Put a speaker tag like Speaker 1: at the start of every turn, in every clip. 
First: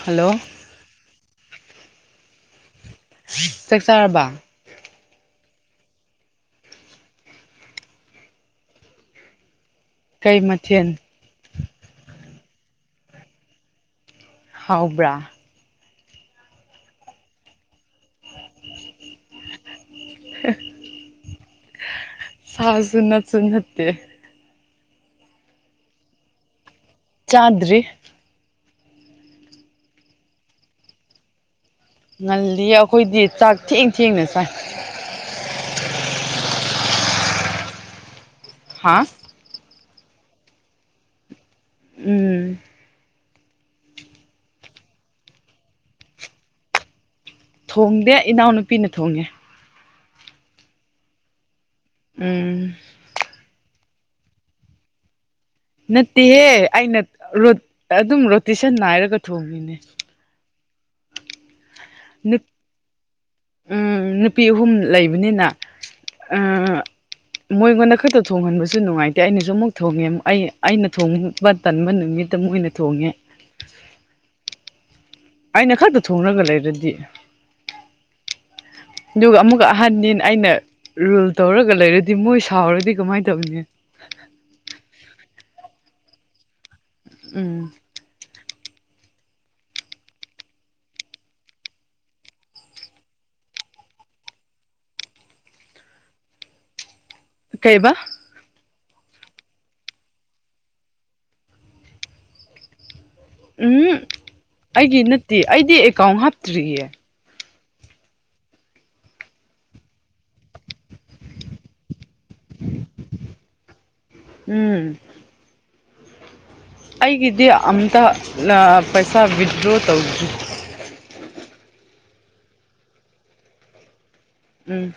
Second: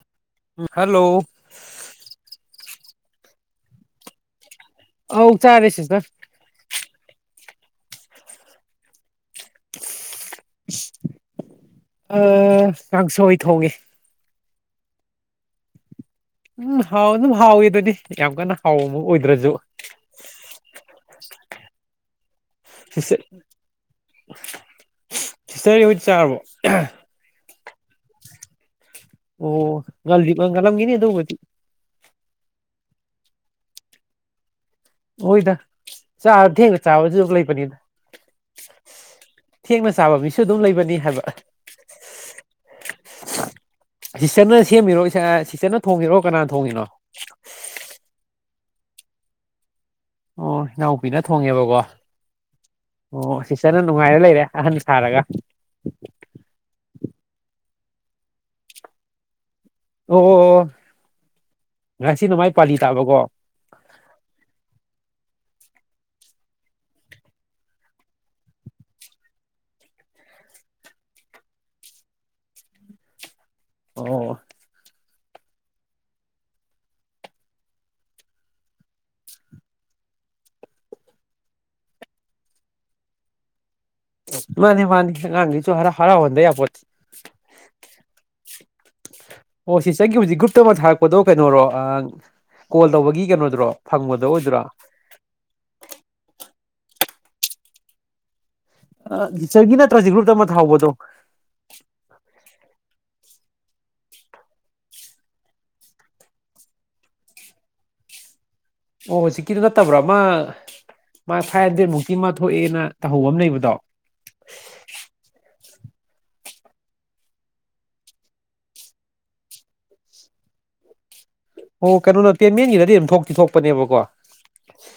Speaker 1: hello
Speaker 2: hello
Speaker 1: ꯆꯥꯛ ꯆꯥꯔꯕ
Speaker 2: ꯑ ꯆꯥꯗꯦꯁꯤꯦꯁꯕ
Speaker 1: ꯀꯩ ꯃꯊ
Speaker 2: ꯑ ꯉꯒꯁꯨ ꯍꯣꯏꯊ ꯍꯒꯦ
Speaker 1: ꯍꯥꯎꯕ꯭ꯔꯥ
Speaker 2: ꯎꯝ ꯍꯥꯎ ꯑꯗꯨꯝ ꯍꯥꯎꯋꯦ ꯑꯗꯨꯗꯤ ꯌꯥꯝ ꯀꯟꯅ ꯍꯥꯎꯕ ꯑꯃ ꯑꯣꯏꯗ꯭ꯔꯁꯨ
Speaker 1: ꯑ ꯁꯥꯖ ꯅꯆꯅ ꯅꯠꯇ
Speaker 2: ꯐꯤꯁꯇꯔ ꯍꯧꯠ ꯆꯥꯔꯕꯣ
Speaker 1: ꯑꯗꯨ꯭ꯔꯤ
Speaker 2: ꯑꯣ ꯜꯗꯤꯒꯂꯂꯝꯒꯤꯅꯤ ꯑꯦꯗꯧꯕꯗꯤ
Speaker 1: ꯉꯜꯂꯤ ꯑꯩꯈꯣꯏꯗꯤ ꯆꯥꯛ ꯊꯦꯡ ꯊꯦꯡꯅ ꯆꯥꯏ
Speaker 2: ꯍꯣꯏꯗ ꯆꯗꯦꯡꯒ ꯆꯥꯕꯁꯨ ꯂꯩ ꯄꯅꯤꯔ
Speaker 1: ꯍꯥꯥ
Speaker 2: ꯊꯦꯡꯅ ꯆꯥꯕ ꯃꯤꯁꯨ ꯑꯗꯨꯝ ꯂꯩꯕꯅꯤ ꯍꯥꯏꯕ
Speaker 1: ꯎꯝ
Speaker 2: ꯑꯁꯤꯆꯅ ꯁꯦꯝꯃꯤꯔꯣꯥ ꯁꯤꯆꯅ ꯊꯣꯡꯉꯔꯣ ꯀꯅꯥꯅ ꯊꯣꯡꯉꯤꯅꯣ
Speaker 1: ꯊꯣꯡꯗꯦ ꯏꯅꯥꯎꯅꯨꯄꯤꯅ ꯊꯣꯡꯉꯦ
Speaker 2: ꯑꯣ ꯏꯅꯥꯎꯄꯤꯅ ꯊꯣꯡꯉꯦꯕꯀꯣ
Speaker 1: ꯎꯝ
Speaker 2: ꯐꯖꯅ ꯅꯨꯡꯉꯥꯏꯔ ꯂꯩꯔꯦ ꯑꯍꯟ ꯁꯥꯔꯒ
Speaker 1: ꯅꯠꯇꯤ ꯍꯦ ꯑ ꯅ ꯑꯗꯨꯝ ꯔꯣꯇꯤꯁꯟ ꯅꯥꯏꯔꯒ ꯊꯣꯡꯉꯤꯅꯦ
Speaker 2: ꯑꯣ ꯑꯣ ꯉꯁꯤꯅ ꯃꯥꯏ ꯄꯥꯂꯤ ꯇꯥꯕꯀꯣ
Speaker 1: ꯎꯝ ꯅꯨꯄꯤ ꯑꯍꯨꯝ ꯂꯩꯕꯅꯤꯅ ꯃꯣꯏꯉꯣꯟꯗ ꯈꯛꯇ ꯊꯣꯡꯍꯟꯕꯁꯨ ꯅꯨꯡꯉꯥꯏꯇꯦ ꯑꯩꯅꯁꯨ ꯑꯃꯨꯛ ꯊꯣꯡꯉꯦ ꯑꯩ ꯑꯩꯅ ꯊꯣꯡꯕ ꯇꯟꯕ ꯅꯨꯃꯤꯠꯇ ꯃꯣꯏꯅ ꯊꯣꯡꯉꯦ
Speaker 2: ꯑꯣ
Speaker 1: ꯑꯩꯅ ꯈꯔꯛꯇ ꯊꯣꯡꯉꯒ ꯂꯩꯔꯗꯤ ꯑꯗꯨꯒ ꯑꯃꯨꯛꯀ ꯑꯍꯟꯅꯤꯅ ꯑꯩꯅ ꯔꯨꯜ ꯇꯧꯔꯒ ꯂꯩꯔꯗꯤ ꯃꯣꯏ ꯁꯥꯎꯔꯗꯤ ꯀꯃꯥꯏꯅ ꯇꯧꯅꯤ
Speaker 2: ꯃꯥꯅꯦ ꯃꯥꯅꯤ ꯑꯥꯡꯒꯂꯤꯁꯨ ꯍꯔ ꯍꯔ ꯍꯗꯄ
Speaker 1: ꯎꯝ
Speaker 2: ꯑꯣ ꯁꯤ ꯆꯪꯈꯤꯕꯦ ꯍꯧꯖꯤꯛ ꯒ꯭ꯔꯨꯞꯇ ꯑꯃ ꯊꯥꯔꯛꯄꯗꯣ ꯀꯩꯅꯣꯔꯣ ꯀꯣꯜ ꯇꯧꯕꯒꯤ ꯀꯩꯅꯣꯗꯨꯔꯣ ꯐꯪꯕꯗꯣ ꯑꯣꯏꯗꯣꯏꯔꯥ
Speaker 1: ꯀꯩꯕ
Speaker 2: ꯆꯔꯒꯤ ꯅꯠꯇ꯭ꯔꯁꯤ ꯒ꯭ꯔꯨꯞꯇ ꯑꯃ ꯊꯥꯎ ꯍꯧꯕꯗꯣ
Speaker 1: ꯎꯝ ꯑꯩꯒꯤ ꯅꯠꯇꯦ ꯑꯩꯗꯤ ꯑꯦꯀꯥꯎꯟ ꯍꯥꯞꯇ꯭ꯔꯤꯌꯦ
Speaker 2: ꯑꯣ ꯍꯧꯖꯤꯛꯀꯤꯗꯨꯣ ꯅꯠꯇꯕ꯭ꯔꯥ ꯃꯥ ꯃꯥ ꯐꯥꯏꯚ ꯍꯟꯗ꯭ꯔꯦꯗ ꯃꯨꯛꯇꯤ ꯃꯥ ꯊꯣꯛꯑꯦꯅ ꯇꯧꯍꯧꯕ ꯑꯃ ꯂꯩꯕꯗꯣ
Speaker 1: ꯎꯝ ꯑꯩꯒꯤꯗꯤ ꯑꯝꯇ ꯄꯩꯁꯥ ꯋꯤꯗ꯭ꯔꯣ ꯇꯧꯈꯤꯦ
Speaker 2: ꯑꯣ ꯀꯩꯅꯣ ꯅ ꯇꯦꯟ ꯃꯦꯟꯒꯤꯗꯗꯤ ꯑꯗꯨꯝ ꯊꯣꯛꯇꯤ ꯊꯣꯛꯄꯅꯦꯕꯀꯣ
Speaker 1: ꯎꯝ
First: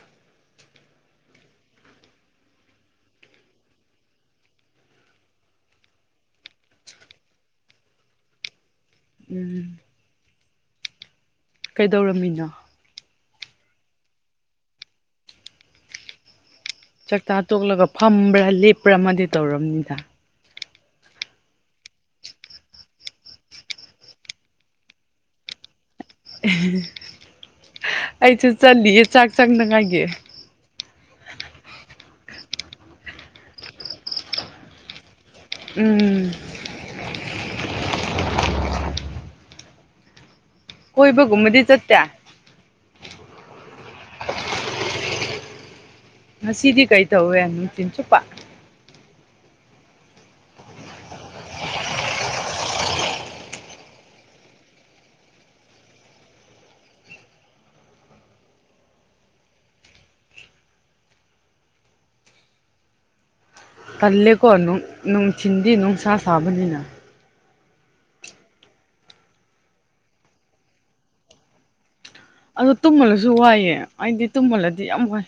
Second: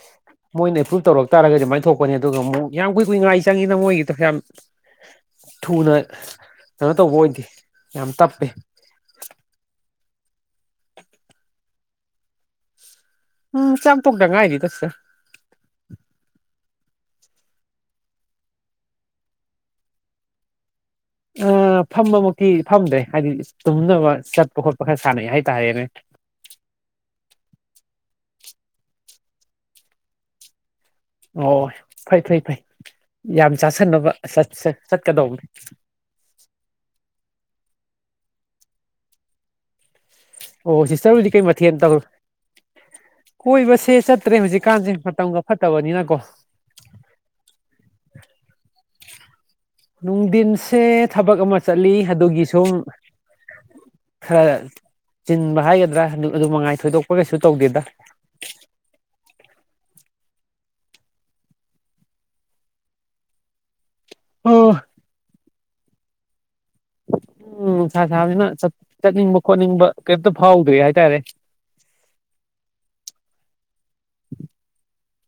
Speaker 2: ꯃꯣꯏꯅ ꯑꯦꯄ꯭ꯔꯨꯨꯞ ꯇꯧꯔꯛ ꯇꯥꯔꯒꯗꯤ ꯑꯗꯨꯃꯥꯏꯅ ꯊꯣꯛꯄꯅꯤ ꯑꯗꯨꯒ ꯑꯃꯨꯛ ꯌꯥꯝ ꯀꯨꯏ ꯀꯨꯏꯉꯥꯏ ꯆꯪꯉꯤꯅ ꯃꯣꯏꯒꯤꯗꯣ ꯌꯥꯝ ꯊꯨꯅ ꯀꯩꯅꯣ ꯇꯧꯕ ꯑꯣꯏꯗꯦ ꯌꯥꯝ ꯇꯞꯄꯦ
Speaker 1: ꯎꯝ ꯀꯩꯗꯧꯔꯝꯃꯤꯅꯣ
Speaker 2: ꯎꯝ ꯆꯥꯡ ꯇꯨꯗꯪ ꯉ ꯍꯥꯏꯗꯤ ꯇꯁ
Speaker 1: ꯆꯥꯛꯇꯥ ꯇꯣꯛꯂꯒ ꯐꯝꯕ꯭ꯔꯥ ꯂꯦꯞꯄ꯭ꯔꯥ ꯑꯃꯗꯤ ꯇꯧꯝꯅꯤꯗ
Speaker 2: ꯑ ꯐꯝꯃꯨꯛꯇꯤ ꯐꯝꯗ꯭ꯔꯦ ꯍꯥꯏꯗꯤ ꯇꯨꯝꯅꯕ ꯆꯠꯄ ꯈꯣꯠꯄ ꯈꯔ ꯁꯥꯟꯅꯩ ꯍꯥꯏꯇꯥꯔꯦꯅꯦ
Speaker 1: ꯑꯩꯁꯨ ꯆꯠꯂꯤꯌꯦ ꯆꯥꯛ ꯆꯪꯅꯉꯥꯏꯒꯤ
Speaker 2: ꯑꯣ ꯐꯩ ꯐꯩ ꯐꯩ ꯌꯥꯝ ꯆꯥꯁꯟꯅꯕ ꯆꯠꯀꯗꯧꯕ
Speaker 1: ꯎꯝ
Speaker 2: ꯑꯣ ꯁꯤꯁꯇꯔꯕꯨꯗꯤ ꯀꯩ
Speaker 1: ꯀꯣꯏꯕꯒꯨꯝꯕꯗꯤ
Speaker 2: ꯃꯊꯦꯜ ꯇꯧ
Speaker 1: ꯆꯠꯇꯦ
Speaker 2: ꯀꯣꯏꯕꯁꯦ ꯆꯠꯇ꯭ꯔꯦ ꯍꯧꯖꯤꯛꯀꯥꯟꯁꯦ ꯃꯇꯝꯒ ꯐꯠꯇꯕꯅꯤꯅ
Speaker 1: ꯁꯤꯤꯗꯤꯤ ꯀꯩ ꯊꯧ ꯌꯥꯝꯆꯤꯟ ꯆꯨꯞꯄ
Speaker 2: ꯅꯨꯡꯊꯤꯟꯁꯦ ꯊꯕꯛ ꯑꯃ ꯆꯠꯂꯤ ꯑꯗꯨꯒꯤ ꯁꯨꯝ ꯈꯔ ꯆꯤꯟꯕ ꯍꯥꯏꯒꯗ꯭ꯔꯥ ꯑꯗꯨ ꯃꯉꯥꯏ ꯊꯣꯏꯗꯣꯛꯄ ꯀꯩꯁꯨ ꯇꯧꯗꯦꯗ ꯑꯣ
Speaker 1: ꯇꯜꯂꯦꯀꯣꯅꯨꯡ ꯊꯤꯟꯗꯤ ꯅꯨꯡ ꯁꯥ ꯊꯥꯕꯅꯤꯅ ꯍ
Speaker 2: ꯎꯝ ꯁꯥ ꯁꯥꯁꯤꯅ ꯆꯠꯅꯤꯡꯕ ꯈꯣꯠꯅꯤꯡꯕ ꯀꯩꯝꯇ ꯐꯥꯎꯗ꯭ꯦ ꯍꯥꯏꯇꯥꯔꯦ
Speaker 1: ꯑꯗ ꯇꯨꯝꯃꯜꯂꯁꯨ ꯋꯥꯏꯑꯦ ꯑꯩꯗꯤ ꯇꯨꯝꯍꯜꯂꯗꯤ ꯌꯥꯝ ꯋꯥꯏ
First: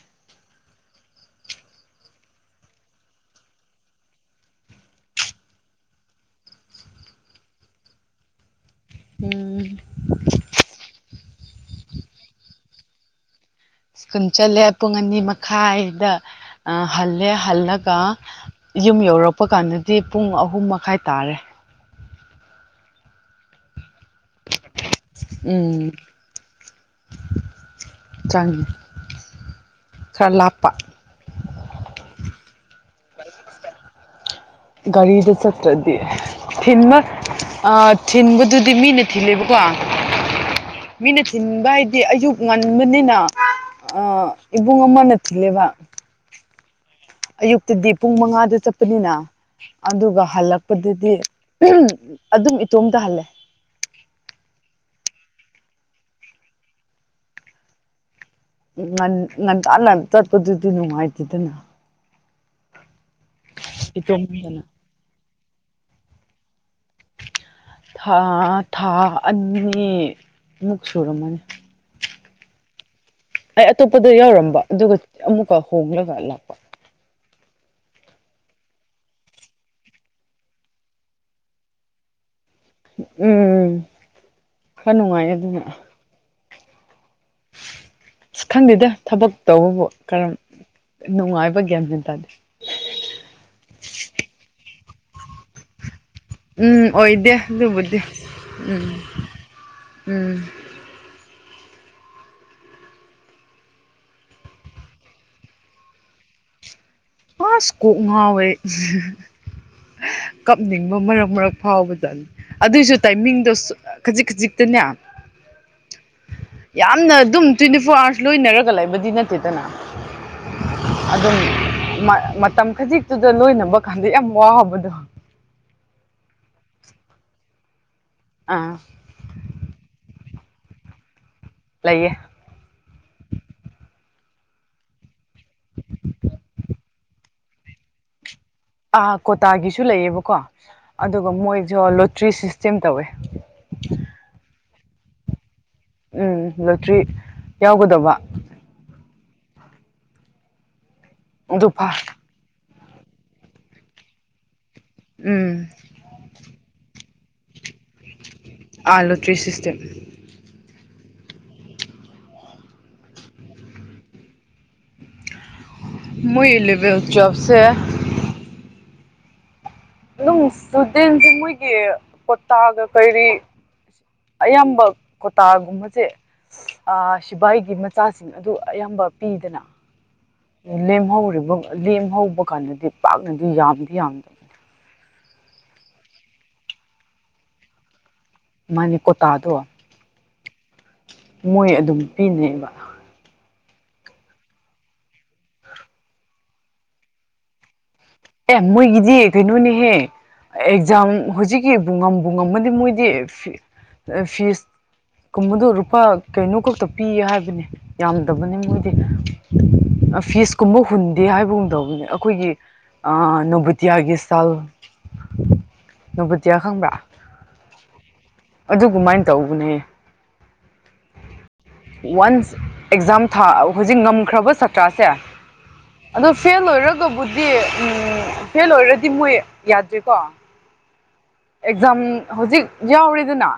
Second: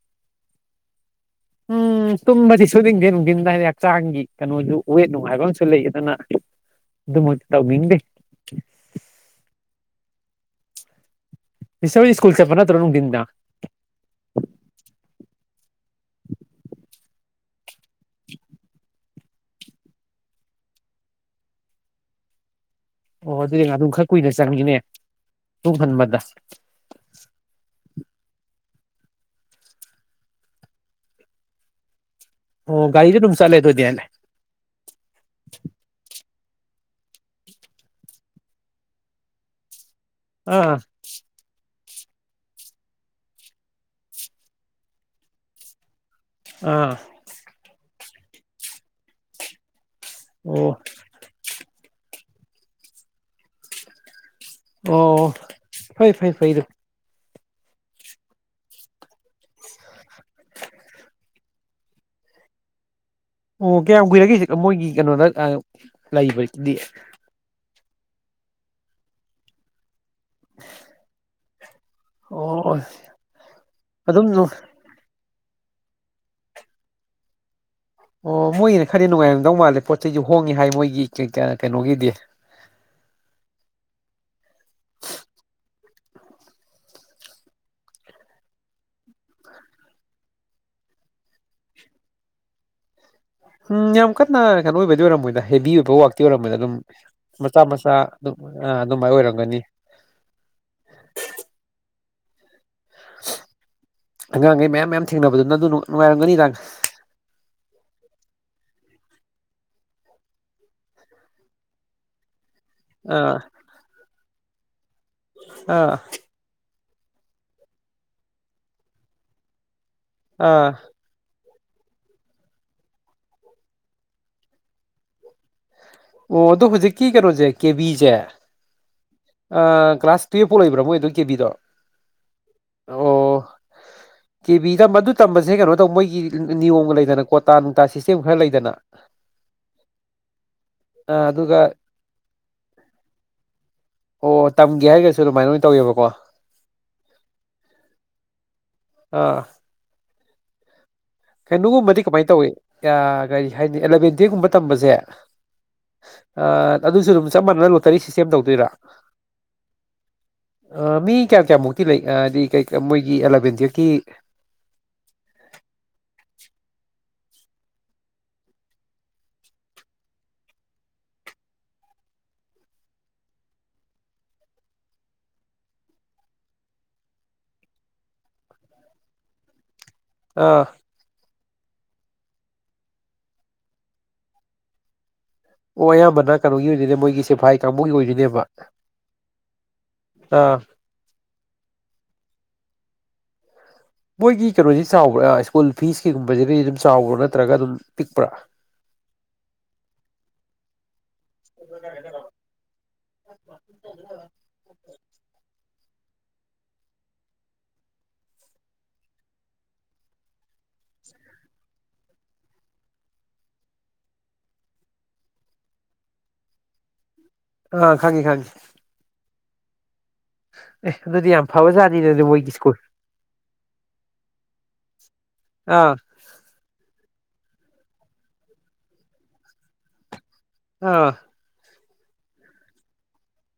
Speaker 2: ꯎꯝ ꯇꯨꯝꯕꯁꯤ ꯁꯨꯗꯤꯡꯗꯦ ꯅꯨꯡꯊꯤꯟꯗ ꯍꯥꯏꯗꯤ ꯍꯛꯆꯥꯡꯒꯤ ꯀꯩꯅꯣꯁꯨ ꯋꯦꯠ ꯅꯨꯡꯉꯥꯏꯕ ꯑꯃꯁꯨ ꯂꯩꯗꯅ ꯑꯗꯨꯃꯛꯇ ꯇꯧꯅꯤꯡꯗꯦ
Speaker 1: ꯎꯝ
Speaker 2: ꯃꯤꯁ ꯁ꯭ꯀꯨꯜꯁꯦ ꯐꯅ ꯇꯔꯣꯅꯗꯤꯤꯟꯗ
Speaker 1: ꯁ꯭ꯀꯨꯜ ꯆꯠꯂꯦ ꯄꯨꯡ ꯑꯅꯤ ꯃꯈꯥꯏꯗ ꯍꯜꯂꯦ ꯍꯜꯂꯒ ꯌꯨꯝ ꯌꯧꯔꯛꯄ ꯀꯥꯟꯗꯗꯤ ꯄꯨꯡ ꯑꯍꯨꯝ ꯃꯈꯥꯏ ꯇꯥꯔꯦ
Speaker 2: ꯑꯣ ꯑꯗꯨꯗꯤ ꯑꯗꯨꯝ ꯈ ꯀꯨꯏꯅ ꯆꯪꯈꯤꯅꯦ ꯂꯣꯡ
Speaker 1: ꯎꯝ
Speaker 2: ꯍꯟꯕꯗ
Speaker 1: ꯆꯪꯅꯤ ꯈꯔ ꯂꯄꯥꯛ
Speaker 2: ꯑꯣ ꯒꯥꯔꯤꯗꯦ ꯅꯅꯨꯡꯝ ꯆꯂꯦ ꯑꯗꯨꯗꯤꯂ
Speaker 1: ꯒꯥꯔꯤꯗ ꯆꯠꯇ꯭ꯔꯗꯤ ꯊꯤꯟꯕ ꯊꯤꯟꯕꯗꯨꯗꯤ ꯃꯤꯅ ꯊꯤꯜꯂꯦꯕꯀꯣ
Speaker 2: ꯑꯥ
Speaker 1: ꯃꯤꯅꯆꯤꯟꯕꯏ ꯗꯤ ꯑꯌꯨꯛ ꯉꯟꯕꯅꯤꯅ ꯏꯕꯨꯡ ꯑꯃꯅ ꯊꯤꯜꯂꯦꯕ
Speaker 2: ꯑꯥ
Speaker 1: ꯑꯌꯨꯛꯇꯗꯤ ꯄꯨꯡ ꯃꯉꯥꯗ ꯆꯠꯄꯅꯤꯅ ꯑꯗꯨꯒ
Speaker 2: ꯑꯣ
Speaker 1: ꯍꯜꯂꯛꯄꯗꯗꯤ ꯑꯗꯨꯝ ꯏꯇꯣꯝꯇꯍꯜꯂꯦ
Speaker 2: ꯑꯣ ꯐꯩ ꯐꯩ ꯐꯩꯗ
Speaker 1: ꯅꯟ ꯅꯟ ꯇꯟ ꯇꯠ ꯀꯗꯗꯤꯅꯤꯅꯨꯡꯉꯥꯏꯇꯗꯦꯅ
Speaker 2: ꯑꯣ ꯀꯌꯥꯝ ꯀꯨꯏꯔꯒꯦꯁ ꯃꯣꯏꯒꯤ ꯀꯩꯅꯣꯗ ꯂꯩꯏꯕ ꯒꯤꯗꯤ
Speaker 1: ꯊꯥ ꯊꯥ ꯑꯅꯤ ꯃꯨꯛ ꯁꯣꯔꯣꯝ ꯃꯅꯤ
Speaker 2: ꯑꯣ
Speaker 1: ꯑꯩ ꯑꯇꯣꯞꯄꯗ
Speaker 2: ꯑꯗꯨꯝ
Speaker 1: ꯌꯥꯎꯔꯝꯕ ꯑꯗꯨꯒ ꯑꯃꯨꯀ ꯍꯣꯡꯂꯒꯂꯄ
Speaker 2: ꯑꯣ ꯃꯣꯏꯒꯤꯅ ꯈꯔꯗꯤ ꯅꯨꯡꯉꯥꯏꯔꯝꯗꯧ ꯃꯥꯜꯂꯦ ꯄꯣꯠ ꯆꯩꯁꯨ ꯍꯣꯡꯉꯤ ꯍꯥꯏ ꯃꯣꯏꯒꯤ ꯀꯩꯅꯣꯒꯤꯗꯤ
Speaker 1: ꯎꯝꯝ ꯈꯔ ꯅꯨꯡꯉꯥꯏ ꯑꯗꯨꯅ ꯑꯁ ꯈꯪꯗꯦꯗ ꯊꯕꯛ ꯇꯧꯕꯕꯨ ꯀꯔꯝ ꯅꯨꯡꯉꯥꯏꯕ ꯒ꯭ꯁꯤꯦꯟ ꯇꯥꯗꯦ
Speaker 2: ꯎꯝ ꯌꯥꯝꯦꯝ ꯀꯗꯅ ꯀꯩꯅꯅ ꯑꯣꯏꯕꯩ ꯑꯣꯏꯔꯝꯣꯏꯗ ꯍꯦꯕꯤ ꯑꯣꯏꯕ ꯋꯥ ꯛꯇꯤ ꯑꯣꯏꯔꯝꯕꯗ ꯑꯗꯨꯝ
Speaker 1: ꯎꯝ ꯑꯣꯏꯗꯦ
Speaker 2: ꯃꯆꯥ ꯃꯆꯥ
Speaker 1: ꯑꯗꯨꯕꯨꯗꯤ
Speaker 2: ꯑꯗꯨꯝ
Speaker 1: ꯎꯝ
Speaker 2: ꯑꯗꯨꯃꯥꯏꯅ ꯑꯣꯏꯔꯝꯒꯅꯤ
Speaker 1: ꯎꯝ
Speaker 2: ꯑꯉꯥꯡꯈꯩ ꯃꯌꯥꯝ ꯃꯌꯥꯝ ꯊꯦꯡꯅꯕꯗꯨꯅ ꯑꯗꯨ ꯅꯨꯡꯉꯥꯏꯔꯝꯒꯅꯤ ꯏꯗꯥꯡ
Speaker 1: ꯑꯁ ꯀꯣꯛ ꯉꯥꯎꯋꯦ ꯀꯞꯅꯤꯡꯕ ꯃꯔꯛ ꯃꯔꯛ ꯐꯥꯎꯕꯗ ꯑꯗꯨꯏꯁꯨ
Speaker 2: ꯑꯥ
Speaker 1: ꯇꯥꯏꯃꯤꯡꯗꯣ ꯈꯖꯤꯛ ꯈꯖꯤꯛ ꯑꯗꯨꯅ
Speaker 2: ꯑꯥ
Speaker 1: ꯌꯥꯝꯅ ꯑꯗꯨꯝ ꯇ꯭ꯋꯦꯟꯇꯤ ꯐꯣꯔ ꯑꯥꯋꯥꯔꯁ ꯂꯣꯏꯅꯔꯒ ꯂꯩꯕꯗꯤ ꯅꯠꯇꯦꯗꯅ
Speaker 2: ꯑꯥ
Speaker 1: ꯑꯗꯨꯝ ꯃꯇꯝ ꯈꯖꯤꯛꯇꯨꯗ ꯂꯣꯏꯅꯕ ꯀꯥꯟꯗ ꯌꯥꯝ ꯋꯥꯕꯗꯣ
Speaker 2: ꯑꯣ ꯑꯗꯨꯗꯣ ꯍꯧꯖꯤꯛꯀꯤ ꯀꯩꯅꯣꯖꯦ ꯀꯦꯕꯤ
Speaker 1: ꯑꯥ
Speaker 2: ꯑ ꯀ꯭ꯂꯥꯁ ꯇꯨꯌꯦꯞꯄꯧ ꯂꯩꯕ꯭ꯔ ꯃꯣꯏ ꯑꯗꯨꯒꯤ ꯀꯦꯕꯤꯗꯣ
Speaker 1: ꯂꯩꯌꯦ
Speaker 2: ꯑꯣ ꯀꯕꯤꯗꯥ ꯃꯗꯨ ꯇꯝꯕꯁꯦ ꯀꯩꯅꯣ ꯇꯧꯕ ꯃꯣꯏꯒꯤ ꯅꯤꯌꯣꯝ ꯂꯩꯗꯅ ꯈꯣꯠ ꯇꯥ ꯅꯨꯡ ꯁꯤꯁꯇꯦꯝ ꯈꯔ ꯂꯩ
Speaker 1: ꯑꯥ ꯀꯣꯇꯥꯒꯤꯁꯨ ꯂꯩꯌꯦꯕꯀꯣ ꯑꯗꯨꯒ ꯃꯣꯏꯁꯨ ꯂꯣꯇ꯭ꯔꯤ ꯁꯤꯁꯇꯦꯝ ꯇꯧꯋꯦ
Speaker 2: ꯇꯝꯒꯤꯦ ꯍꯥꯏꯒ ꯁꯂꯨ ꯃꯥꯏ
Speaker 1: ꯎꯝ ꯂꯣꯇ꯭ꯔꯤ ꯌꯥꯎꯒꯗꯧꯕ
Speaker 2: ꯑꯥ
Speaker 1: ꯑꯗꯨ ꯐ
Speaker 2: ꯀꯩꯅꯨꯒꯨꯝꯕꯗꯤ ꯀꯃꯥꯏꯅ ꯇꯧꯏꯤ ꯌꯥ ꯒꯥꯔꯤ ꯍꯥꯏꯅꯤ ꯑꯦꯂꯕꯦꯟꯗꯤꯦꯒꯨꯝꯕ ꯇꯝꯕꯁꯦ
Speaker 1: ꯎꯝ
Speaker 2: ꯑꯗꯨꯁꯨ ꯑꯗꯨ ꯆꯅ ꯀꯔꯤ ꯁꯤꯁꯇꯦꯝ ꯇꯧꯗꯣꯏꯔ
Speaker 1: ꯑꯥ ꯂꯣꯇ꯭ꯔꯤ ꯁꯤꯁꯇꯦꯝ
Speaker 2: ꯑ ꯃꯤ ꯀꯌꯥ ꯀꯌꯥꯃꯨꯛꯇꯤ ꯂꯩ ꯍꯥꯏꯗꯤ ꯀꯩ ꯃꯣꯏꯒꯤ ꯑꯦꯂꯚꯦꯟ ꯇꯨꯋꯦꯜꯐꯀꯤ
Speaker 1: ꯃꯣꯏ ꯏꯂꯕꯦꯜ ꯆꯨꯌꯦꯐꯁꯦ ꯑꯗꯨꯝ ꯏꯁꯇꯨꯗꯦꯟꯁꯦ ꯃꯣꯏꯒꯤ ꯀꯣꯇꯥꯒ ꯀꯔꯤꯔꯤ ꯑꯌꯥꯝꯕ ꯀꯣꯇꯥꯒꯨꯝꯕꯁꯦ ꯁꯤꯕꯥꯏꯒꯤ ꯃꯆꯥꯁꯤꯡ ꯑꯗꯨ ꯑꯌꯥꯝꯕ ꯄꯤꯗꯅ
Speaker 2: ꯑꯥ
Speaker 1: ꯂꯦꯦꯝ ꯍꯧꯕꯔꯤꯕꯔꯤꯕ ꯂꯦꯝꯍꯧꯕ ꯀꯥꯟꯗꯗꯤ ꯄꯥꯛꯅꯗꯤ ꯌꯥꯝꯗꯤ ꯌꯥꯝꯗꯕꯅꯤ
Speaker 2: ꯑꯣ ꯑꯌꯥꯝꯕꯅ ꯀꯩꯅꯣꯒꯤ ꯑꯣꯏꯗꯣꯏꯅꯦ ꯃꯣꯏꯒꯤ ꯁꯤꯦꯐꯥꯏ ꯀꯥꯡꯕꯨꯒꯤ ꯑꯣꯏꯗꯣꯏꯅꯦ
Speaker 1: ꯃꯥꯅꯦ ꯀꯣꯇꯥꯗꯣ
Speaker 2: ꯑꯥ
Speaker 1: ꯃꯣꯏ ꯑꯗꯨꯝ ꯄꯤꯅꯩꯑꯕ
Speaker 2: ꯃꯣꯏꯒꯤ ꯀꯩꯅꯣꯁꯤ ꯆꯥꯎꯕ꯭ꯔꯥ ꯁ꯭ꯀꯨꯜ ꯐꯤꯁꯀꯤꯒꯨꯝꯕꯁꯤꯗꯒꯤꯗꯤ ꯑꯗꯨꯝ ꯆꯥꯎꯕ꯭ꯔꯥ ꯅꯠꯇ꯭ꯔꯒ ꯑꯗꯨꯝ ꯄꯤꯛꯄ꯭ꯔꯥ
Speaker 1: ꯑꯦ ꯃꯣꯏꯒꯤꯗꯤ ꯀꯩꯅꯣꯅꯤꯍꯦ ꯑꯦꯛꯖꯥꯝ ꯍꯧꯖꯤꯛꯀꯤꯕꯨ ꯉꯝꯕ ꯉꯝꯃꯗꯤ ꯃꯣꯏꯗꯤ ꯐꯤꯁ ꯀꯨꯝꯕꯗꯣ ꯂꯨꯄꯥ ꯀꯩꯅꯣ ꯈꯛꯇ ꯄꯤꯌꯦ ꯍꯥꯏꯕꯅꯦ ꯌꯥꯝꯗꯕꯅꯤ ꯃꯣꯏꯗꯤ ꯐꯤꯁ ꯀꯨꯝꯕ ꯍꯨꯟꯗꯦ ꯍꯥꯏꯕꯒꯨꯝꯗꯧꯕꯅꯤ ꯑꯩꯈꯣꯏꯒꯤ ꯅꯣꯕꯨꯇꯤꯌꯥꯒꯤ ꯁ꯭ꯇꯥꯜ ꯅꯣꯕꯨꯇꯤꯌꯥ ꯈꯪꯕ꯭ꯔꯥ
Speaker 2: ꯑꯥ ꯈꯪꯉꯤ ꯈꯪꯉꯤ
Speaker 1: ꯑꯗꯨꯃꯥꯏꯅ ꯇꯧꯕꯅꯦ
Speaker 2: ꯑꯦ ꯑꯗꯨꯗꯤ ꯌꯥꯝ ꯐꯕꯖꯥꯠꯅꯤꯅꯦ ꯃꯣꯏꯒꯤ
Speaker 1: ꯋꯥꯟꯁ
Speaker 2: ꯁ꯭ꯀꯨꯜ
Speaker 1: ꯑꯦꯛꯖꯥꯝ ꯊꯥ ꯍꯧꯖꯤꯛ ꯉꯝꯈ꯭ꯔꯕ ꯁꯥꯇ꯭ꯔꯥꯁꯦ
Speaker 2: ꯑꯥ
Speaker 1: ꯑꯗꯣ ꯐꯦꯜ ꯑꯣꯏꯔꯒꯕꯨꯗꯤ ꯗꯒꯤ ꯎꯝ ꯐꯦꯜ ꯑꯣꯏꯔꯗꯤ ꯃꯣꯏ ꯌꯥꯗ꯭ꯔꯦꯀꯣ
Speaker 2: ꯑꯥ
Speaker 1: ꯑꯦꯛꯖꯥꯝ ꯍꯧꯖꯤꯛ ꯌꯥꯎꯔꯤꯗꯅ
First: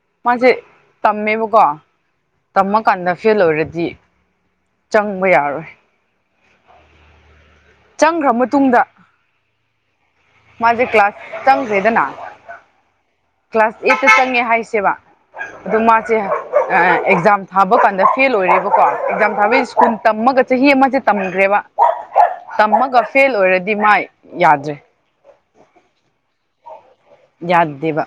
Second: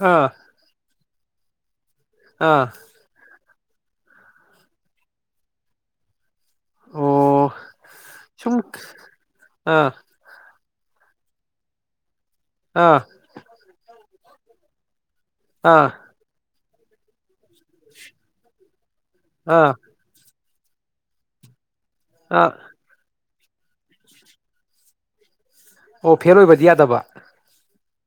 Speaker 2: ꯑꯥ
Speaker 1: ꯃꯥꯁꯦ ꯇꯃꯦ ꯒ
Speaker 2: ꯑꯥ
Speaker 1: ꯇꯃ ꯀꯟꯟꯅꯐꯤ ꯂ ꯑꯣꯏꯔ ꯗꯤ ꯆꯪꯕ ꯌꯥꯔꯣꯏ
Speaker 2: ꯑꯣ
Speaker 1: ꯆꯪꯈ꯭ꯔ
Speaker 2: ꯁꯨꯝ ꯑꯥ
Speaker 1: ꯃꯥꯖꯦ ꯀ ꯀ꯭ꯂꯥꯁ ꯆꯥꯡꯪ ꯂꯩꯗꯅꯥ
Speaker 2: ꯑꯥ
Speaker 1: ꯀ꯭ꯂꯥꯁ ꯑꯩꯠ ꯆꯪꯉꯦ ꯍꯥꯏꯁꯦꯕ ꯑꯗꯨ
Speaker 2: ꯑꯥ
Speaker 1: ꯃꯥꯁꯦ ꯑꯦꯛꯖꯥꯝ ꯊꯥꯕ ꯀꯥꯟꯗ ꯐꯦꯜ ꯑꯣꯏꯔꯦꯕꯀꯣ ꯑꯦꯛꯖꯥꯝ ꯊ
Speaker 2: ꯑꯥ
Speaker 1: ꯁꯀꯨꯜ ꯇꯝꯃꯒ ꯆꯍꯤ ꯑꯃꯁꯦ ꯇꯝꯒꯔꯦꯕ
Speaker 2: ꯑꯥ
Speaker 1: ꯇꯝꯃꯒ ꯐ ꯐꯦꯜ ꯑꯣꯏꯔꯗꯤ ꯃꯥ ꯌꯥꯗ꯭ꯔꯦ
Speaker 2: ꯑꯣ ꯐꯦꯜ ꯑꯣꯏꯕꯗꯤ ꯌꯥꯗꯕ
Speaker 1: ꯌꯥꯗꯦꯕ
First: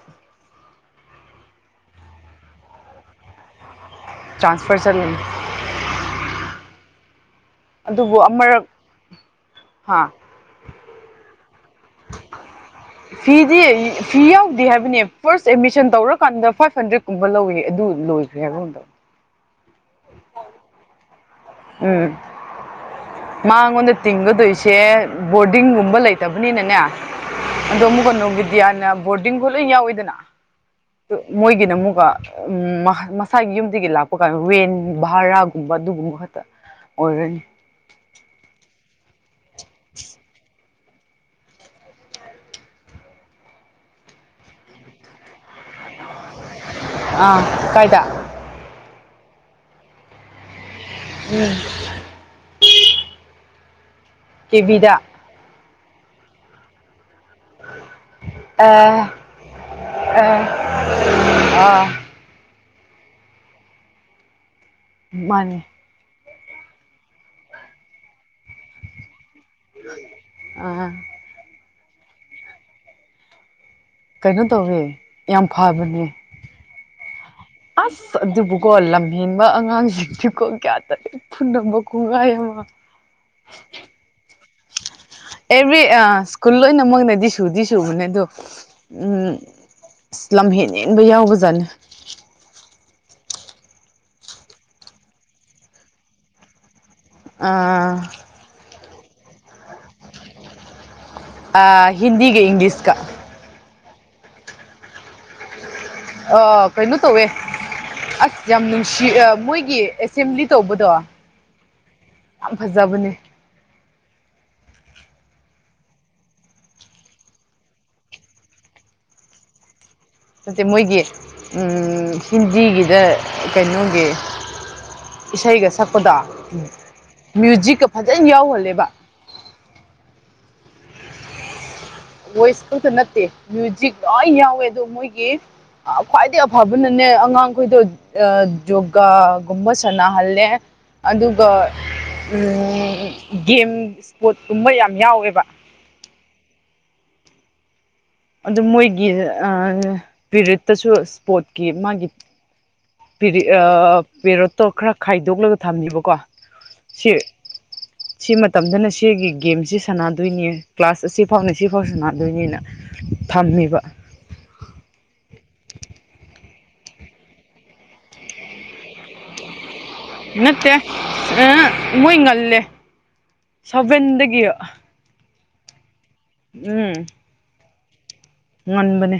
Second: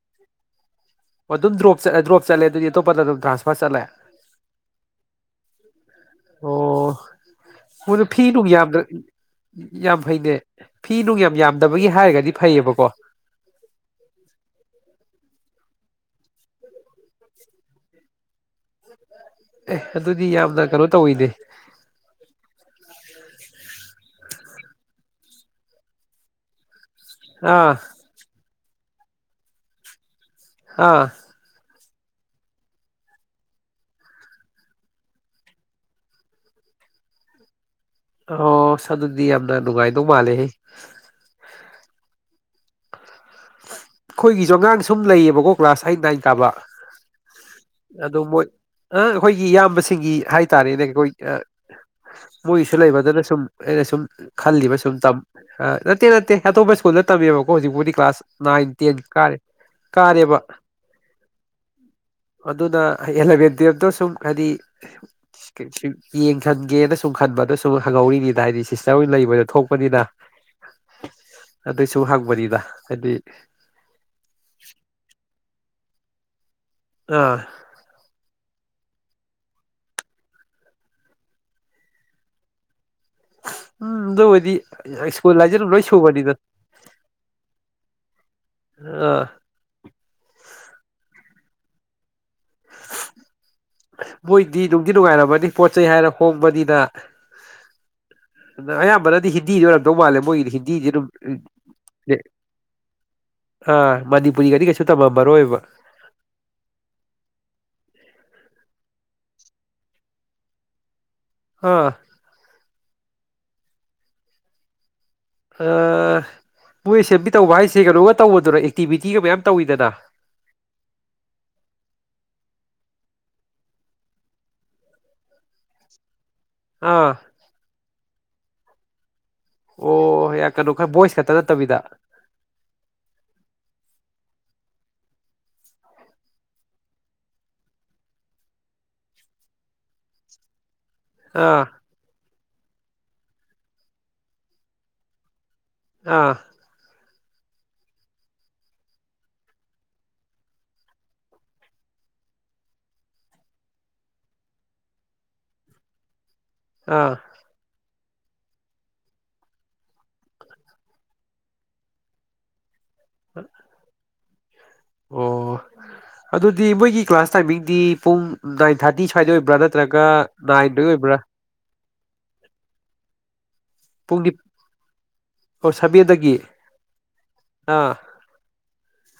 Speaker 2: ꯑꯣ ꯑꯗꯨꯝ ꯗ꯭ꯔ‌ꯣꯞ ꯆꯠꯂ‌ꯦ ꯗ꯭ꯔꯣꯞ ꯆꯠꯂꯦ ꯑꯗꯨꯗꯤ ꯑꯇꯣꯞꯄꯗ ꯑꯗꯨꯝ ꯇꯔꯥꯟꯁꯐꯥꯔ ꯆꯠꯂꯦ
Speaker 1: ꯇ꯭ꯔꯥꯟꯁꯐꯔ ꯆꯪꯉꯤ
Speaker 2: ꯃ‌ꯣꯏꯗ‌ꯣ ꯐꯤ ꯅꯨꯡ ꯌꯥꯝꯗ꯭ꯔ ꯌꯥꯝ
Speaker 1: ꯍꯥ
Speaker 2: ꯐꯩꯅꯦ ꯐꯤ ꯅꯨꯡ ꯌꯥꯝ ꯌꯥꯝ
Speaker 1: ꯐꯤꯗꯤ ꯑ ꯐꯤ ꯌꯥꯎꯗ‌ꯦ ꯍꯥꯏꯕꯅꯦ ꯐꯥꯔꯁ ꯑꯦꯗꯃꯤꯁꯟ ꯇꯧꯔꯀꯥꯟꯗ ꯐꯥꯏꯚ ꯍꯟꯗ꯭ꯔꯦꯗꯀꯨꯝꯕ ꯂꯧꯋ‌ꯦ ꯑꯗꯨ ꯂꯣꯏꯈ꯭ꯔꯦ ꯍꯥꯏꯕꯔ ꯀꯩꯅ‌ꯣ ꯇꯧꯋ‌ꯦ [unintelligible]
Speaker 2: ꯑꯦ ꯑꯗꯨꯗꯤ ꯌꯥꯝꯅ ꯀꯩꯅꯣ ꯇꯧꯋꯤꯅꯦ
Speaker 1: ꯎꯝ ꯃꯉꯣꯟꯗ ꯇꯤꯡꯒꯗꯣꯏꯁꯦ ꯕꯣꯔꯗꯤꯡꯒꯨꯝꯕ ꯂꯩꯇꯕꯅꯤꯅꯅꯦ
Speaker 2: ꯑꯥ
Speaker 1: ꯗꯤꯌꯥꯅ ꯕꯣꯔꯗꯤꯡ ꯈꯣꯏ ꯂ‌ꯣꯏ ꯌꯥꯎꯋꯤꯗꯅ
Speaker 2: ꯑꯥ
Speaker 1: ꯑ ꯃꯣꯏꯒꯤꯅꯃꯨꯛ ꯕꯥ ꯎꯝ ꯃꯁꯥꯒꯤ ꯌꯨꯝꯗꯒꯤ ꯂꯥꯛꯄ ꯀꯥꯟꯗ ꯋꯦꯟ ꯚꯥꯔꯥꯒꯨꯝꯕ ꯑꯗꯨꯒꯨꯝꯕ ꯈ ꯇ ꯑꯣꯏꯔꯅꯤ
Speaker 2: ꯑꯣ ꯑꯁ ꯑꯗꯨꯗꯤ ꯌꯥꯝ ꯗ ꯅꯨꯡꯉꯥꯏꯗꯧ ꯃꯥꯜꯂꯦꯍ‌ꯦ ꯑꯩꯈꯣꯏꯒꯤꯁꯨ ꯑꯉꯥꯡ ꯁꯨꯝ ꯂꯩꯌꯦꯕꯀꯣ ꯀ꯭ꯂꯥꯁ ꯑꯥꯏꯠ ꯅꯥꯏꯟ ꯀꯥꯕ
Speaker 1: ꯑꯥ ꯀꯥꯏꯗ
Speaker 2: ꯑꯗꯨ ꯃ‌ꯣꯏ ꯑꯥ ꯑꯩꯈꯣꯏꯒꯤ ꯏꯌꯥꯝꯕꯁꯤꯡꯒꯤ ꯍꯥꯏꯇꯥꯔꯦꯅꯦ ꯑꯩꯈꯣꯏ ꯑꯥ ꯃꯣꯏꯁꯨ ꯂꯩꯕꯗꯅ ꯁꯨꯝ ꯑꯦ ꯁꯨꯝ ꯑꯥ ꯈꯜꯂꯤꯕ
Speaker 1: ꯀꯦꯕꯤꯗ
Speaker 2: ꯁꯨꯝ ꯇꯝ ꯑꯥ ꯅꯠ ꯇ‌ꯦ ꯅꯠꯇ‌ꯦ ꯑꯇ‌ꯣꯞꯄꯥ ꯏꯁꯀꯨꯜꯗ ꯇꯝꯃꯤꯌ‌ꯦꯕꯥ ꯍꯧꯖꯤꯛꯄꯨꯗꯤ ꯀ꯭ꯂꯥꯁ ꯅꯥꯏꯟ ꯇ‌ꯦꯟ
Speaker 1: ꯑꯥ
Speaker 2: ꯀꯥꯔꯦ ꯀꯥꯔꯦꯕ
Speaker 1: ꯑꯥ ꯑꯥ
Speaker 2: ꯑꯗꯨꯅ ꯑꯦꯂꯚꯦꯟ ꯇꯨꯌꯦꯜꯐꯇ‌ꯣ ꯁꯨꯝ ꯍꯥꯏꯗꯤ [unintelligible]
Speaker 1: ꯃꯥꯅꯦ
Speaker 2: ꯏꯁꯀꯦꯁꯤꯜ [unintelligible] ꯌꯦꯡ ꯈꯟꯒꯦꯅ ꯁꯨꯝ ꯈꯟꯕꯗꯣ ꯁꯨꯝ ꯍꯪꯍꯧꯔꯤꯅꯤꯅ ꯍꯥꯏꯗꯤ ꯁꯤꯁꯇꯔ ꯑꯣꯏꯅ ꯂꯩꯕꯗ
Speaker 1: ꯑ
Speaker 2: ꯑꯗꯨꯩ ꯁꯨꯝ ꯍꯪꯕꯅꯤꯗ ꯍꯥꯏꯗꯤ
Speaker 1: ꯀꯩꯅꯣ ꯇꯧꯋꯦ ꯌꯥꯝ ꯐꯕꯅꯦ
Speaker 2: ꯑ
Speaker 1: ꯑꯁ ꯑꯗꯨꯕꯨꯀꯣ ꯂꯝꯍꯦꯟꯕ ꯑꯉꯥꯡꯁꯤꯡꯁꯤꯀꯣ ꯀꯌꯥ ꯇꯗꯤ ꯄꯨꯅꯕ ꯀꯣꯡꯒꯥꯏ ꯑꯃ
Speaker 2: ꯎꯝꯗ
Speaker 1: ꯑꯦꯚ꯭ꯔꯤ ꯁ꯭ꯀꯨꯜ ꯂꯣꯏꯅꯃꯛꯅꯗꯤ ꯁꯨꯗꯤ ꯁꯨꯕꯅꯦ ꯑꯗꯣ ꯎ
Speaker 2: ꯑꯥ
Speaker 1: ꯑ ꯂꯝꯍꯦꯟ ꯍꯦꯟꯕ ꯌꯥꯎꯕꯖꯥꯠꯅꯤ
Speaker 2: ꯃꯣꯏꯗꯤ ꯅꯨꯡꯗꯤ ꯅꯨꯡꯉꯥꯏꯔꯝꯃꯅꯤ ꯄꯣꯠ ꯆꯩꯩ ꯍꯥꯏꯔ ꯍꯣꯡꯕꯅꯤꯅ
Speaker 1: ꯑꯥ
Speaker 2: ꯑꯌꯥꯝꯕꯅꯗꯤ ꯍꯤꯟꯗꯤ ꯑꯣꯏꯔꯝꯗꯧ ꯃꯥꯜꯂꯦ ꯃꯣꯏꯒꯤꯗꯤ ꯍꯤꯟꯗꯤ ꯑꯗꯨꯝ
Speaker 1: ꯍꯤꯟꯗꯤꯤꯒꯤ ꯏꯪꯂꯤꯁ ꯀ
Speaker 2: ꯑꯥ ꯃꯅꯤꯄꯨꯔꯤꯒꯗꯤ ꯀꯩꯁꯨ ꯇꯝꯃꯝꯃꯔꯣꯏꯕ
Speaker 1: ꯑ ꯀꯩꯅꯩꯅꯣ ꯇꯧꯋꯦ ꯑꯁ ꯌꯥꯝ ꯅꯨꯡꯁꯤ ꯃꯣꯏꯒꯤ ꯑꯦꯁꯦꯝꯕ꯭ꯂꯤ ꯇꯧꯕꯗꯣ
Speaker 2: ꯑꯥ
Speaker 1: ꯆꯕꯅꯦ
Speaker 2: ꯃꯣꯏ ꯁꯦꯝꯕꯤ ꯇꯧꯕ ꯍꯥꯏꯁꯦ ꯀꯩꯅꯣꯒ ꯇꯧꯕꯗꯨꯅ ꯑꯦꯛꯇꯤꯚꯇꯤꯒ ꯃꯌꯥꯝ ꯇꯧꯋꯤꯗꯅ
Speaker 1: ꯅꯠꯇꯦ ꯃꯣꯏꯒꯤ ꯍꯤꯟꯗꯤꯒꯤꯗ ꯀꯩꯅꯣꯒꯤ ꯏꯁꯩꯒ ꯁꯛꯄꯗꯣ
Speaker 2: ꯑꯥ
Speaker 1: ꯃꯨꯖꯛ ꯐ ꯌꯥꯎꯍꯜꯂꯦꯕ
Speaker 2: ꯑꯣ ꯍ ꯀꯩꯅꯣ ꯈꯔ ꯚꯣꯏꯁ ꯈꯛꯇ ꯅꯠꯇꯕꯤꯗ
Speaker 1: ꯚꯣꯏꯁ ꯈꯛꯇ ꯅꯠꯇꯦ ꯃ꯭ꯌꯨꯖꯤꯛ ꯂꯣꯏ ꯌꯥꯎꯋꯦ ꯑꯗꯣ ꯃꯣꯏꯒꯤ ꯈ꯭ꯋꯥꯏꯗꯗꯒꯤ ꯑꯐꯕꯅꯅꯦ ꯑꯉꯥꯡꯈꯣꯏꯗꯣ ꯌꯣꯒꯥꯒꯨꯝꯕ ꯁꯥꯟꯅꯍꯜꯂꯦ ꯑꯗꯨꯒ
Speaker 2: ꯑꯥ
Speaker 1: ꯎꯝ ꯒꯦꯝ ꯏꯁꯄꯣꯔꯠꯀꯨꯝꯕ ꯌꯥꯝ ꯌꯥꯎꯋꯦꯕ
Speaker 2: ꯑꯥ
Speaker 1: ꯑꯗꯨ ꯃꯣꯏꯒꯤ ꯑ ꯄꯤꯔꯤꯠꯇꯁꯨ ꯏꯁꯄꯣꯔꯠꯀꯤ ꯃꯥꯒꯤ ꯄꯦꯔꯠꯇꯣ ꯈꯔ ꯈꯥꯏꯗꯣꯛꯂꯒ ꯊꯝꯃꯤꯕꯀꯣ
Speaker 2: ꯑꯥ
Speaker 1: ꯁꯤ ꯃꯇꯝꯗꯅ ꯁꯤꯒꯤ ꯒꯦꯝꯁꯤ ꯁꯥꯟꯅꯗꯣꯏꯅꯦ ꯀ꯭ꯂꯥꯁ ꯑꯁꯤ ꯐꯥꯎꯅꯦ ꯁꯤ ꯐꯥꯎ ꯁꯥꯟꯅꯗꯣꯏꯅꯤꯅ ꯊꯝꯃꯤꯕ
Speaker 2: ꯑꯣ ꯑꯗꯨꯗꯤ ꯃꯣꯏꯒꯤ ꯀ꯭ꯂꯥꯁ ꯇꯥꯏꯃꯤꯡꯗꯤ ꯄꯨꯡ ꯗꯥꯏꯟ ꯊꯥꯔꯇꯤ ꯁ꯭ꯋꯥꯏꯗ ꯑꯣꯏꯕ꯭ꯔꯥ ꯅꯠꯇ꯭ꯔꯒ
Speaker 1: ꯅꯠꯇꯦ
Speaker 2: ꯅꯥꯏꯟꯗꯩ ꯑꯣꯏꯕ꯭ꯔꯥ
Speaker 1: ꯃꯣꯏ ꯉꯜꯂꯦ ꯁꯕꯗꯒ
Speaker 2: ꯈꯣꯏꯁꯤ ꯊꯕꯤꯗꯒꯤ ꯑꯥ
Speaker 1: ꯉꯟꯕꯅꯦ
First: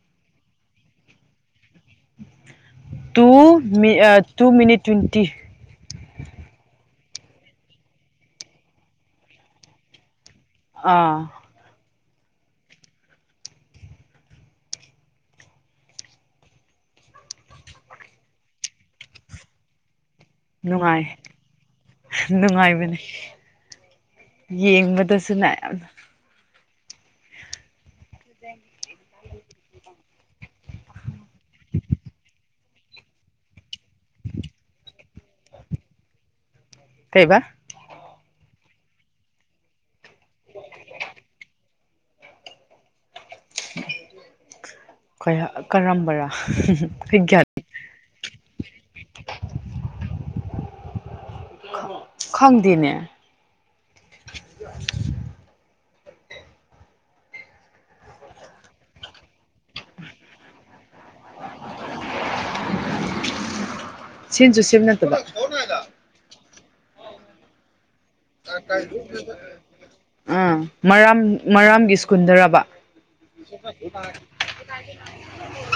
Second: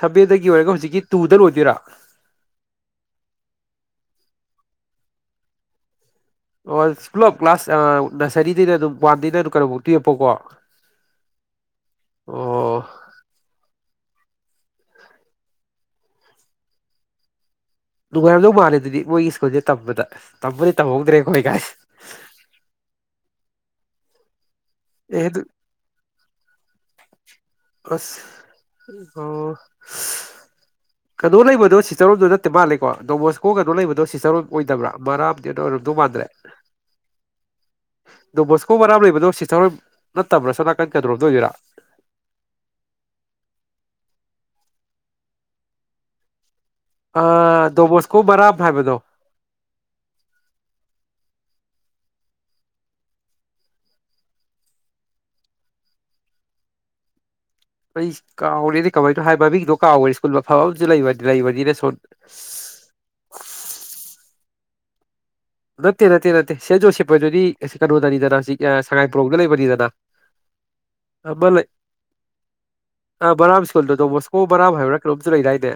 Speaker 2: ꯁꯕꯦꯗꯒꯤ ꯑꯣꯏꯔꯒ ꯍꯧꯖꯤꯛꯀꯤ ꯇꯨꯗ ꯂꯣꯏꯗꯣꯏꯔꯥ
Speaker 1: ꯨ ꯃꯤ ꯇꯨ ꯃꯤꯅꯤꯠ ꯇ꯭ꯋꯦꯟꯇꯤ
Speaker 2: ꯄꯨꯂꯞ ꯀ꯭ꯂꯥꯁ ꯅꯁꯔꯤꯗꯩꯅ ꯑꯗꯨꯝ ꯋꯥꯟꯗꯩꯅ ꯑꯗꯨ ꯀꯩꯅꯣꯐꯥꯎ ꯇꯨꯌꯦꯦꯞ ꯐꯥꯎꯀꯣ
Speaker 1: ꯑꯥ
Speaker 2: ꯑꯣ ꯅꯨꯡꯉꯥꯏꯔꯝꯗꯧ ꯃꯥꯜꯂꯦ ꯑꯗꯨꯗꯤ ꯃꯣꯏꯒꯤ ꯁ꯭ꯀꯨꯜꯁꯦ ꯇꯝꯕꯗ ꯇꯝꯕꯨꯗꯤ
Speaker 1: ꯅꯨꯡꯉꯥꯏ
Speaker 2: ꯇꯝꯍꯧꯗ꯭ꯔꯦ ꯑꯩꯈꯣꯏ ꯀꯥꯏ
Speaker 1: ꯅꯨꯡꯉꯥꯏꯕꯅꯤ
Speaker 2: ꯑꯦ ꯑꯗꯨ
Speaker 1: ꯌꯦꯡꯕꯗꯁꯨꯅ ꯌꯥꯝꯅ
Speaker 2: ꯑꯁ ꯑꯣ ꯀꯩꯅꯣ ꯂꯩꯕꯗꯣ ꯁꯤꯁꯇꯔꯣꯝꯗꯣ ꯅꯠꯇꯦ ꯃꯥꯜꯂꯦꯀꯣ ꯗꯣꯃꯣꯁꯀꯣ ꯀꯩꯅꯣ ꯂꯩꯕꯗꯣ ꯁꯤꯁꯇꯔꯣꯝ ꯑꯣꯏꯗꯕ꯭ꯔꯥ ꯃꯔꯥꯝꯗꯤ ꯑꯣꯏꯔꯝꯗꯧ ꯃꯥꯟꯗ꯭ꯔꯦ
Speaker 1: ꯀꯩꯕ
Speaker 2: ꯗꯣꯕꯁꯀꯣ ꯔꯥꯝ ꯂꯩꯕꯗꯣ ꯁꯤꯁ ꯅꯠꯇꯕ꯭ꯔꯁꯣꯅꯥ ꯀꯥꯟ ꯀꯦ ꯑꯗꯨ꯭ꯔꯣꯗꯣꯏꯔꯥ
Speaker 1: ꯍꯣꯏ ꯀꯔꯝꯕꯔꯥ ꯑꯩ
Speaker 2: ꯑ
Speaker 1: ꯒ꯭ꯌꯥꯟ
Speaker 2: ꯗꯣꯃꯣꯁ ꯈꯣ ꯔ ꯍꯥꯏꯗꯣ
Speaker 1: ꯈꯪꯗꯅꯦ
Speaker 2: ꯑꯩ ꯀꯥꯎꯔꯦꯗꯤ ꯀꯃꯥꯏꯅꯣ ꯍꯥꯏꯕ ꯃꯤꯒꯤꯗꯣ ꯀꯥꯎꯈꯦ ꯁ꯭ꯀꯨꯜ ꯑꯐ ꯑꯃꯁ ꯂꯩ ꯂꯩꯕꯅꯤꯅ ꯁꯣ
Speaker 1: ꯁꯤꯟꯁꯨ ꯁꯤꯕ ꯅꯠꯇꯕ
Speaker 2: ꯅꯠꯇꯦ ꯅꯠꯇꯦ ꯅꯠꯇꯦ ꯁꯦꯁꯨꯣꯁꯤꯦꯄꯗꯨꯗꯤ ꯀꯩꯅꯣꯗꯅꯤꯗꯅ ꯁꯉꯥꯏꯄ꯭ꯔꯣꯡꯗ ꯂꯩꯕꯅꯤꯗꯅ
Speaker 1: ꯑꯥ ꯃꯔꯥꯝ
Speaker 2: ꯑꯃ ꯂꯩ
Speaker 1: ꯃꯔꯥꯝꯒꯤ ꯁ꯭ꯀꯨꯜꯗꯔꯕ
Speaker 2: ꯑ ꯕꯔꯥꯝ ꯁ꯭ꯀꯨꯜꯗ ꯇꯣꯃꯣꯁꯀꯣ ꯕꯔꯥꯝ ꯍꯥꯏꯕ꯭ꯔꯥ ꯀꯩꯅꯣꯝꯇ ꯂꯩꯔꯏꯅꯦ